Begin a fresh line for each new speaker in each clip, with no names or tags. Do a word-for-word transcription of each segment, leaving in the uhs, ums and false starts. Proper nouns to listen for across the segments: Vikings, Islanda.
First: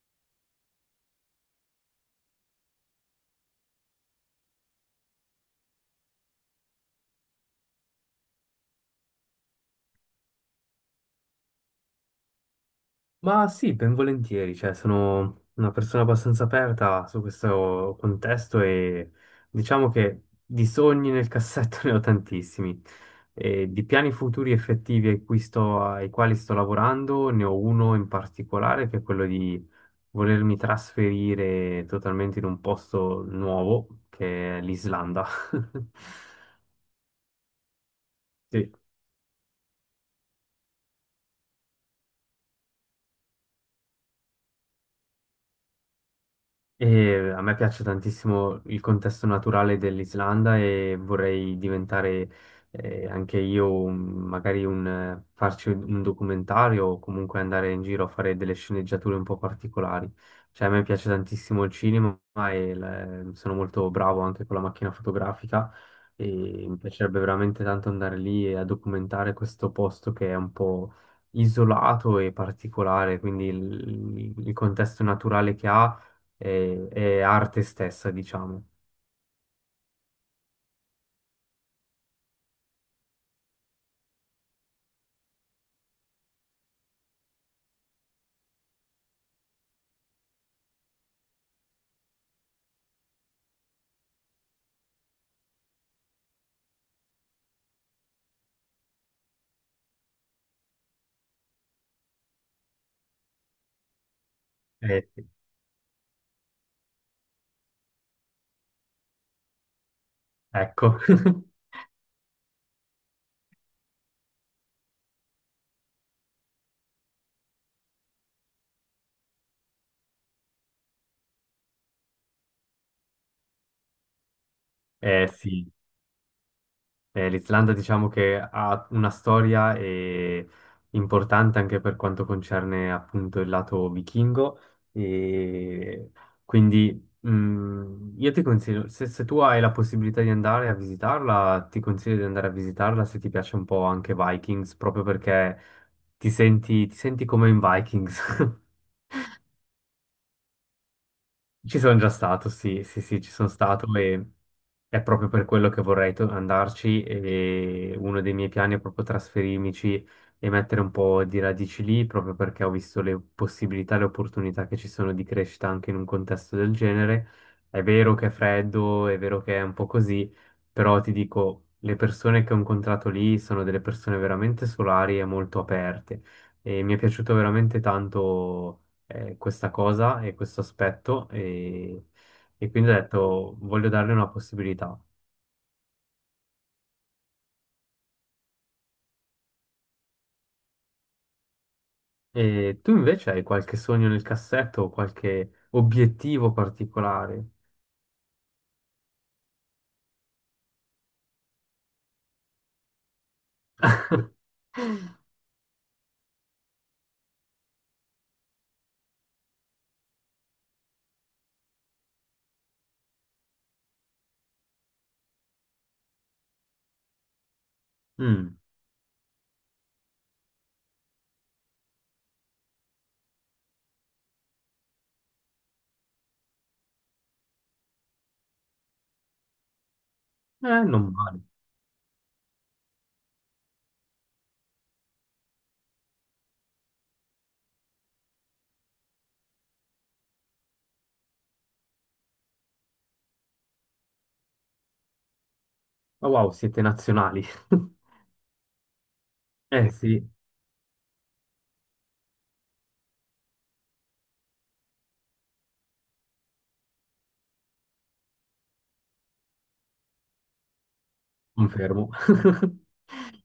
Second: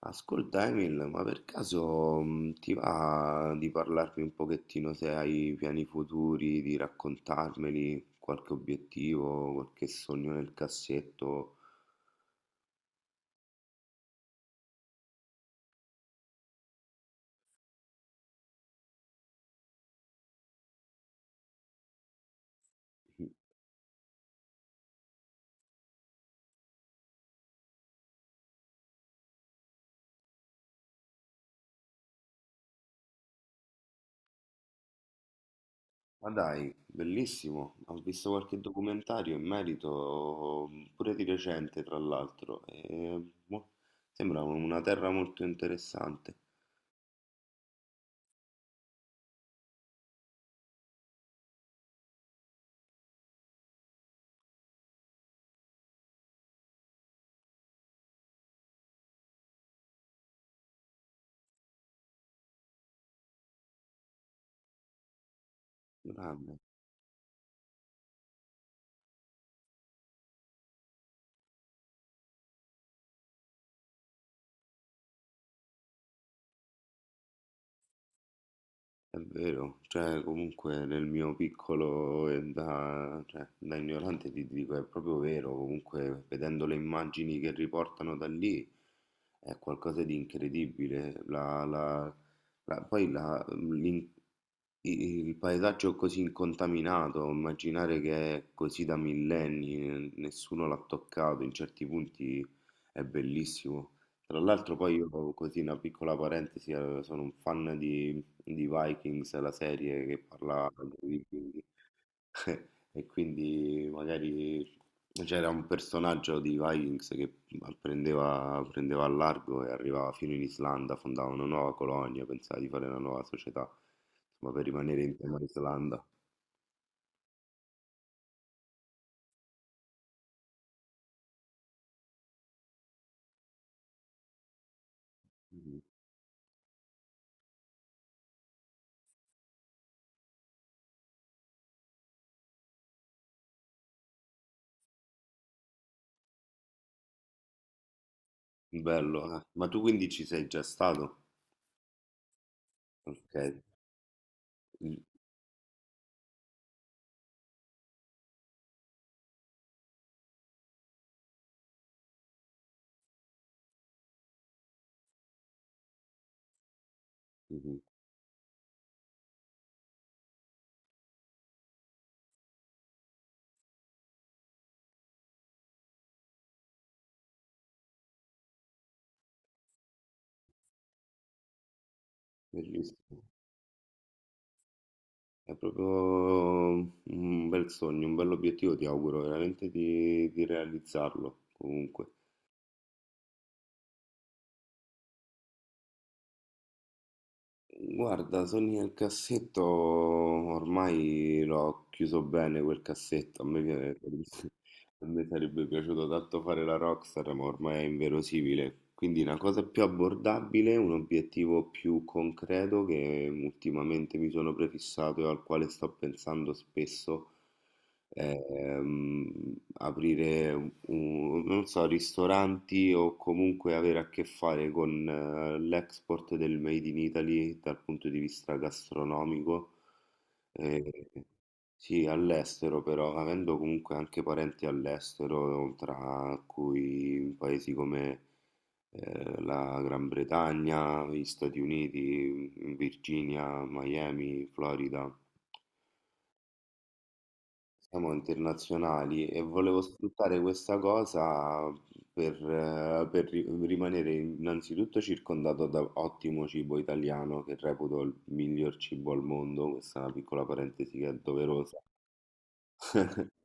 Ascolta Emil, ma per caso mh, ti va di parlarmi un pochettino se hai piani futuri, di raccontarmeli, qualche obiettivo, qualche sogno nel cassetto?
Ma sì, ben volentieri, cioè sono una persona abbastanza aperta su questo contesto e diciamo che di sogni nel cassetto ne ho tantissimi e di piani futuri effettivi ai cui sto- ai quali sto lavorando. Ne ho uno in particolare che è quello di volermi trasferire totalmente in un posto nuovo che è l'Islanda.
Ma dai, bellissimo, ho visto qualche
Sì.
documentario in merito, mh, pure di recente tra l'altro, e boh, sembra una terra molto interessante.
E a me piace tantissimo il contesto naturale dell'Islanda e vorrei diventare eh, anche io un- magari un, eh, farci un un documentario o comunque andare in giro a fare delle sceneggiature un po' particolari. Cioè a me piace tantissimo il cinema e l- sono molto bravo anche con la macchina fotografica
Grande.
e mi piacerebbe veramente tanto andare lì e a documentare questo posto che è un po' isolato e particolare, quindi il il- il contesto naturale che ha e, e arte stessa, diciamo.
È vero, cioè comunque nel mio piccolo e da, cioè, da ignorante ti dico è proprio vero, comunque vedendo le immagini che riportano da lì è qualcosa di incredibile, la, la, la- poi la, l'in- i- Il paesaggio così incontaminato, immaginare che è così da millenni, eh, nessuno l'ha toccato, in certi punti è bellissimo. Tra l'altro poi io,
Eh, sì,
così una piccola parentesi, eh, sono un fan di, di Vikings, la serie che parla
ecco,
di vichinghi, e quindi magari c'era un personaggio di Vikings che prendeva, prendeva a largo e arrivava fino in Islanda, fondava una nuova colonia, pensava di fare una nuova società, insomma, per rimanere in
eh,
tema
sì.
Islanda.
Eh, l'Islanda diciamo che ha una storia eh, importante anche per quanto concerne appunto il lato vichingo.
Mm.
E quindi mh, io ti consiglio, se, se tu hai la possibilità di andare a visitarla, ti consiglio di andare a visitarla se ti piace un po' anche Vikings, proprio perché ti senti, ti senti come in Vikings.
Bello, eh. Ma tu quindi ci sei già stato?
Ci sono già stato, sì, sì, sì, ci
Ok.
sono stato. E
Mm.
è proprio per quello che vorrei to- andarci, e uno dei miei piani è proprio trasferirmici e mettere un po' di radici lì, proprio perché ho visto le possibilità, le opportunità che ci sono di crescita anche in un contesto del genere.
Mhm.
È vero che è freddo, è vero che è un po' così, però ti dico, le persone che ho incontrato lì sono delle persone veramente solari e molto aperte e mi è piaciuto veramente tanto eh, questa cosa e questo aspetto. E, e quindi ho
Bellissimo.
detto voglio darle una possibilità.
È proprio un bel sogno, un bel obiettivo, ti auguro veramente di, di realizzarlo comunque.
E tu invece hai qualche sogno nel cassetto o qualche obiettivo particolare?
Guarda, sogni nel cassetto, ormai l'ho chiuso bene quel cassetto, a me, piace- a me sarebbe piaciuto tanto fare la Rockstar, ma ormai è inverosimile. Quindi una cosa più abbordabile, un obiettivo più concreto che ultimamente mi sono prefissato e al quale sto pensando spesso,
Mm,
ehm, aprire un, non so, ristoranti o comunque avere a che fare con eh, l'export del Made in Italy dal punto di vista gastronomico.
eh,
Eh,
non male.
sì, all'estero però, avendo comunque anche parenti all'estero, tra cui paesi come eh, la Gran Bretagna, gli Stati Uniti, Virginia, Miami, Florida.
Ma wow, siete nazionali.
Siamo internazionali e volevo
Eh sì,
sfruttare questa cosa per, eh, per ri- rimanere innanzitutto circondato da ottimo cibo italiano, che reputo il miglior cibo al mondo, questa è una piccola parentesi che è doverosa.
confermo.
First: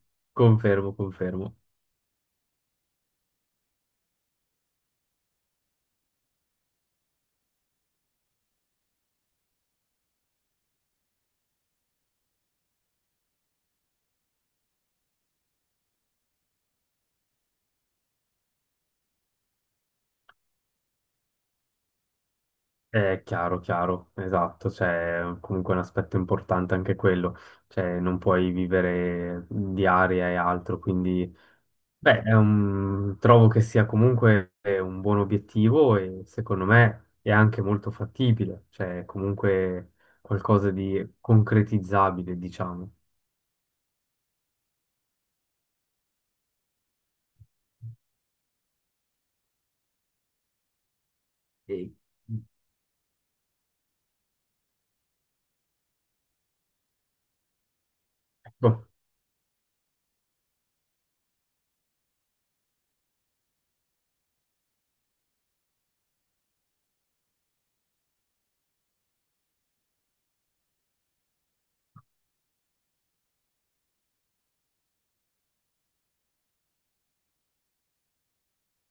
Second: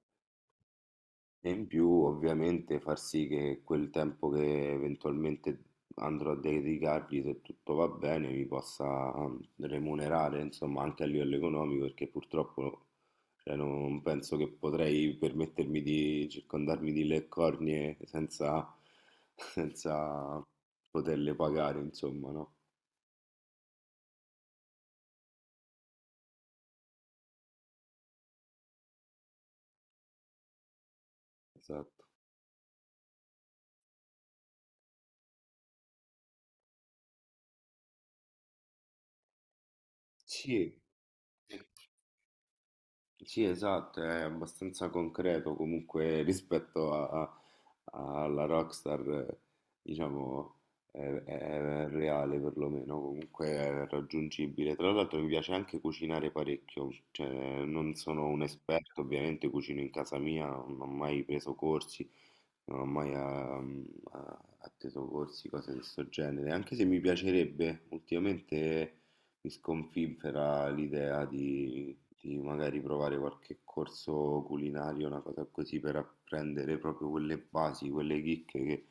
Confermo,
E
confermo.
in più ovviamente far sì che quel tempo che eventualmente andrò a dedicargli, se tutto va bene, mi possa ehm, remunerare, insomma, anche a livello economico, perché purtroppo cioè, non penso che potrei permettermi di circondarmi di le cornie senza, senza poterle pagare, insomma, no?
È chiaro, chiaro, esatto, c'è comunque un aspetto importante anche quello, cioè non puoi vivere di aria e altro, quindi...
Esatto.
Beh, è un- trovo che sia comunque un buon obiettivo e secondo me è anche molto fattibile, cioè è comunque qualcosa
Sì.
di concretizzabile, diciamo.
Sì, esatto, è abbastanza concreto comunque rispetto a- a- alla Rockstar, eh, diciamo, è, è
E,
reale perlomeno, comunque è raggiungibile. Tra l'altro mi piace anche cucinare parecchio, cioè non sono un
boh,
esperto, ovviamente cucino in casa mia, non ho mai preso corsi, non ho mai ehm, atteso corsi, cose di questo genere, anche se mi piacerebbe, ultimamente mi sconfinfera l'idea di, di magari provare qualche corso culinario, una cosa così per apprendere proprio quelle basi, quelle chicche che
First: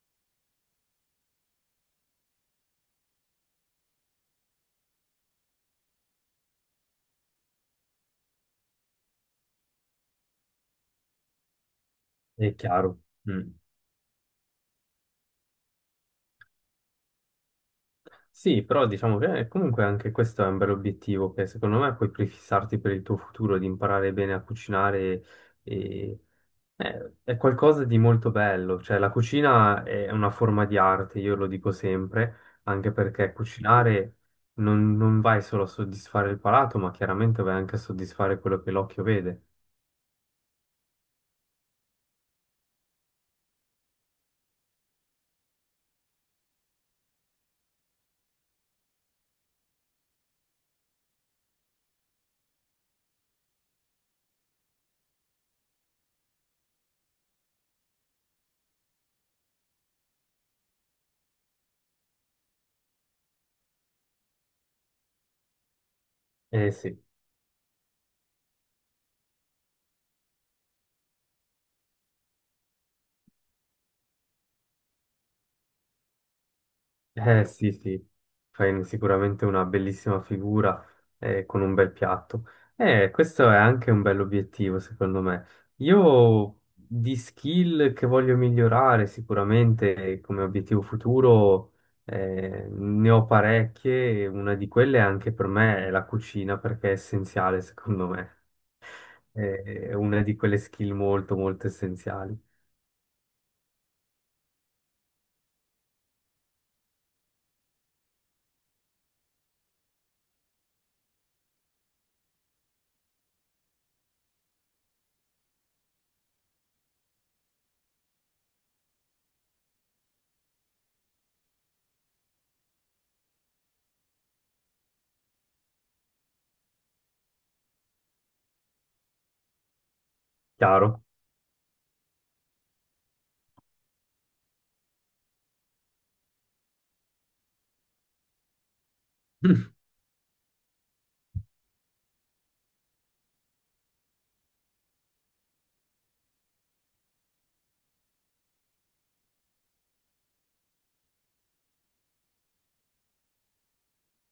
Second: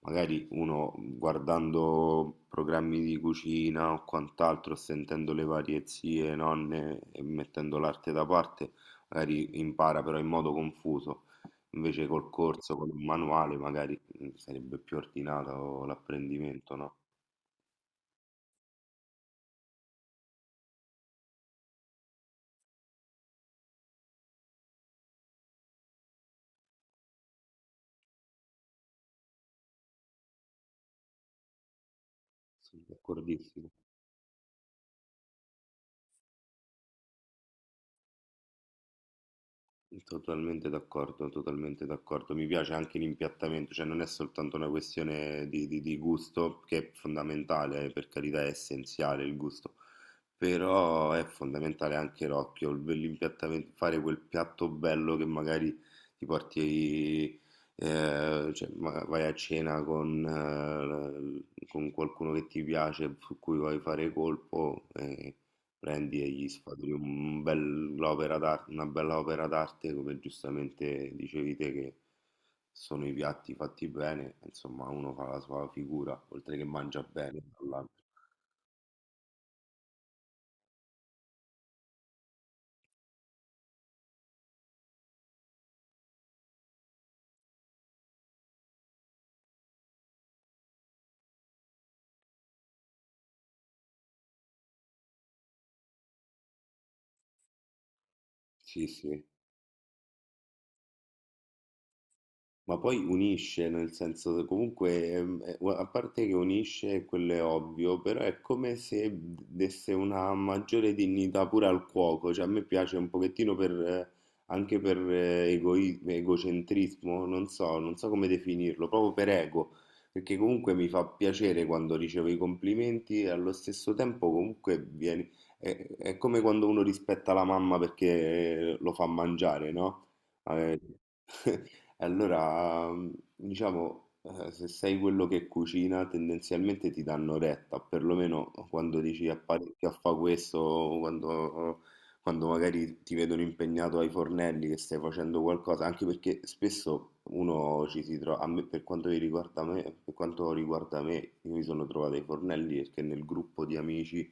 magari uno guardando programmi di cucina o quant'altro, sentendo le varie zie, nonne e mettendo l'arte da parte, magari impara però in modo confuso. Invece col
è
corso, con
chiaro.
un
Mm.
manuale, magari mm, sarebbe più ordinato l'apprendimento, no?
Sì, però diciamo che comunque anche questo è un bel obiettivo che secondo me puoi prefissarti per il tuo futuro di imparare bene a cucinare. Eh, È qualcosa di molto bello, cioè la cucina è una forma di arte, io lo dico sempre,
Sono
anche perché
d'accordissimo.
cucinare non, non vai solo a soddisfare il palato, ma chiaramente vai anche a soddisfare quello che l'occhio vede.
Totalmente d'accordo, totalmente d'accordo. Mi piace anche l'impiattamento, cioè non è soltanto una questione di, di- di gusto, che è fondamentale, eh, per carità è essenziale il gusto, però è fondamentale anche l'occhio, il- l'impiattamento, fare quel piatto bello che magari ti porti, eh, cioè, ma- vai a cena con, eh, con qualcuno che ti piace, su cui vuoi fare colpo, eh, prendi e gli
Eh
sfaturi
sì.
un bell'opera d'ar- una bella opera d'arte, come giustamente dicevi te, che sono i piatti fatti bene, insomma, uno fa la sua figura, oltre che mangia bene
Eh sì,
dall'altro.
sì, fai sicuramente una bellissima figura eh, con un bel piatto. Eh, questo è anche un bell'obiettivo, secondo me. Io di skill che voglio migliorare sicuramente eh, come obiettivo futuro eh, ne ho parecchie, e una di quelle anche per me è la cucina perché è essenziale, secondo me.
Sì, sì.
Eh, È una di quelle skill molto, molto essenziali.
Ma poi unisce, nel senso, che comunque, ehm, eh, a parte che unisce, quello è ovvio, però è come se desse una maggiore dignità pure al cuoco, cioè a me piace un pochettino per, eh, anche per eh, egoi- egocentrismo, non so, non so come definirlo, proprio per ego, perché comunque mi fa piacere quando ricevo i complimenti e allo stesso tempo comunque vieni, è, è come quando uno rispetta la mamma perché eh, lo fa mangiare, no? Eh,
Chiaro?
allora, mh, diciamo, eh, se sei quello che cucina, tendenzialmente ti danno retta, perlomeno quando dici a parecchio a fa questo, o quando, quando magari ti vedono impegnato ai fornelli che stai facendo qualcosa, anche perché spesso uno ci si trova, a me, per quanto mi riguarda me, per quanto riguarda me, io mi sono trovato ai fornelli perché nel gruppo di amici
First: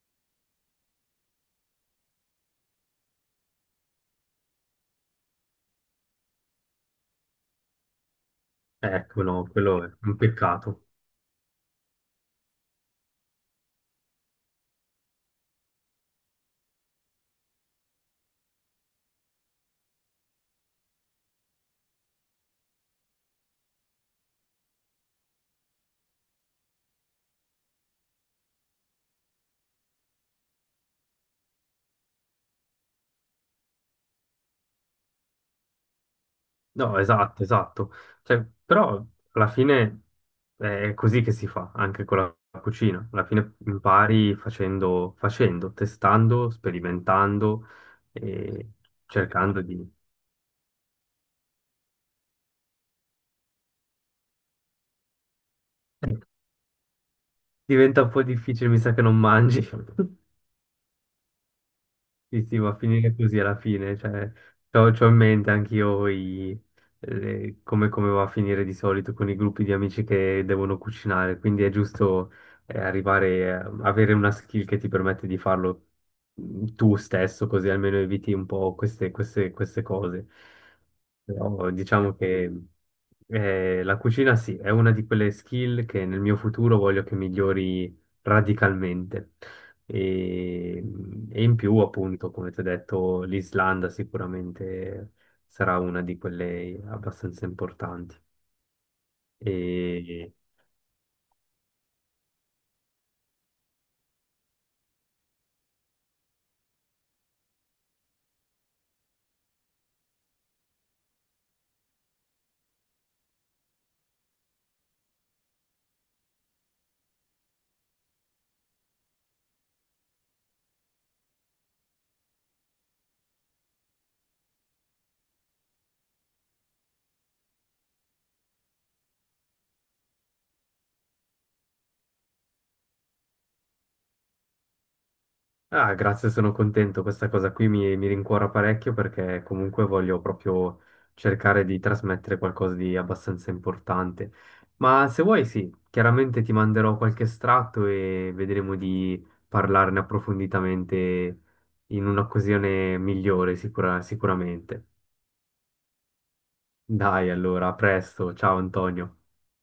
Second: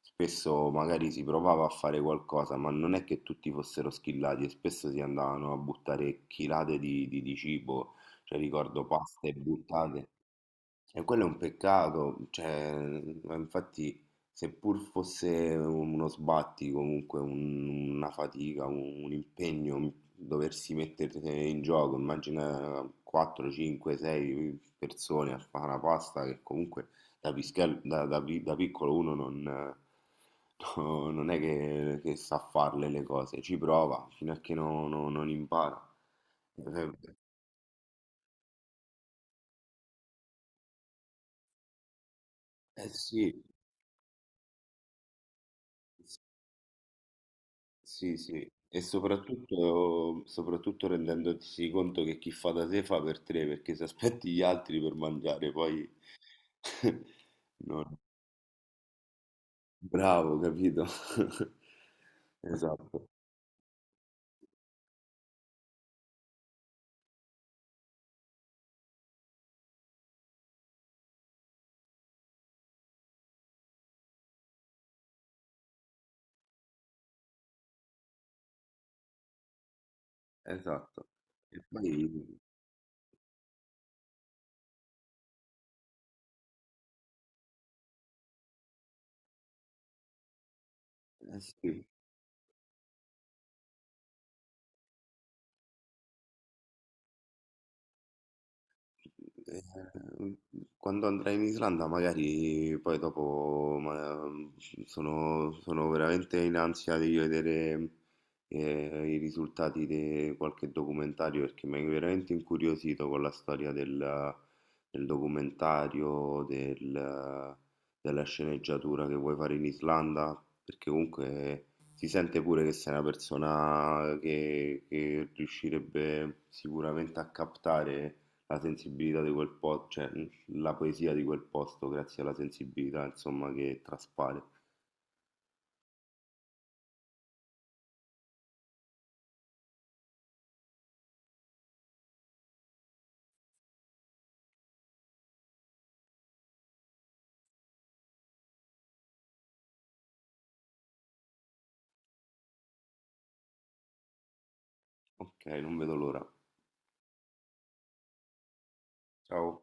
spesso magari si provava a fare qualcosa, ma non è che tutti fossero schillati e spesso si andavano a buttare chilate di, di- di cibo, cioè ricordo
Ecco,
paste
no, quello è
buttate.
un peccato.
E quello è un peccato, cioè, ma infatti seppur fosse uno sbatti, comunque un- una fatica, un, un impegno, mm, doversi mettere in gioco, immagina quattro, cinque, sei persone a fare una pasta che comunque da, pischel- da- da pi- da piccolo uno non, no, non è che, che sa farle le cose, ci prova fino a che non non- non impara. Eh,
No, esatto, esatto. Cioè, però alla fine è così che si fa anche con la
eh
cucina. Alla
sì.
fine impari facendo, facendo, testando, sperimentando
Sì, sì,
e
e
cercando di...
soprattutto, soprattutto rendendosi conto che chi fa da sé fa per tre, perché se aspetti gli altri per mangiare, poi... No.
Diventa un po' difficile, mi sa che non mangi.
Bravo, capito?
Sì, sì, va a
Esatto,
finire così alla fine, cioè, c'ho, c'ho in mente anch'io i- le- come, come va a finire di solito con i gruppi di amici che devono cucinare, quindi è giusto eh, arrivare, a- avere una skill che ti permette di farlo mm, tu stesso, così almeno eviti un po' queste, queste- queste cose.
esatto. E
Però diciamo
poi...
che eh, la cucina sì, è una di quelle skill che nel mio futuro voglio che migliori radicalmente. E,
eh
e in più,
sì.
appunto, come ti ho detto, l'Islanda sicuramente sarà una di quelle abbastanza importanti. E,
Eh, quando andrai in Islanda, magari poi dopo ma- sono, sono veramente in ansia di vedere eh, i risultati di qualche documentario perché mi hai veramente incuriosito con la storia del, del documentario, del- della sceneggiatura che vuoi fare in Islanda, perché comunque si sente pure che sei una persona che, che riuscirebbe sicuramente a captare la sensibilità di quel posto, cioè mh, la poesia di quel posto, grazie alla sensibilità, insomma, che traspare.
ah, grazie, sono contento. Questa cosa qui mi, mi rincuora parecchio perché comunque voglio proprio cercare di trasmettere qualcosa di abbastanza importante. Ma se vuoi, sì, chiaramente ti manderò qualche estratto e vedremo di parlarne approfonditamente in un'occasione migliore, sicura- sicuramente.
Ok, non vedo l'ora.
Dai, allora, a presto. Ciao Antonio.
Ciao.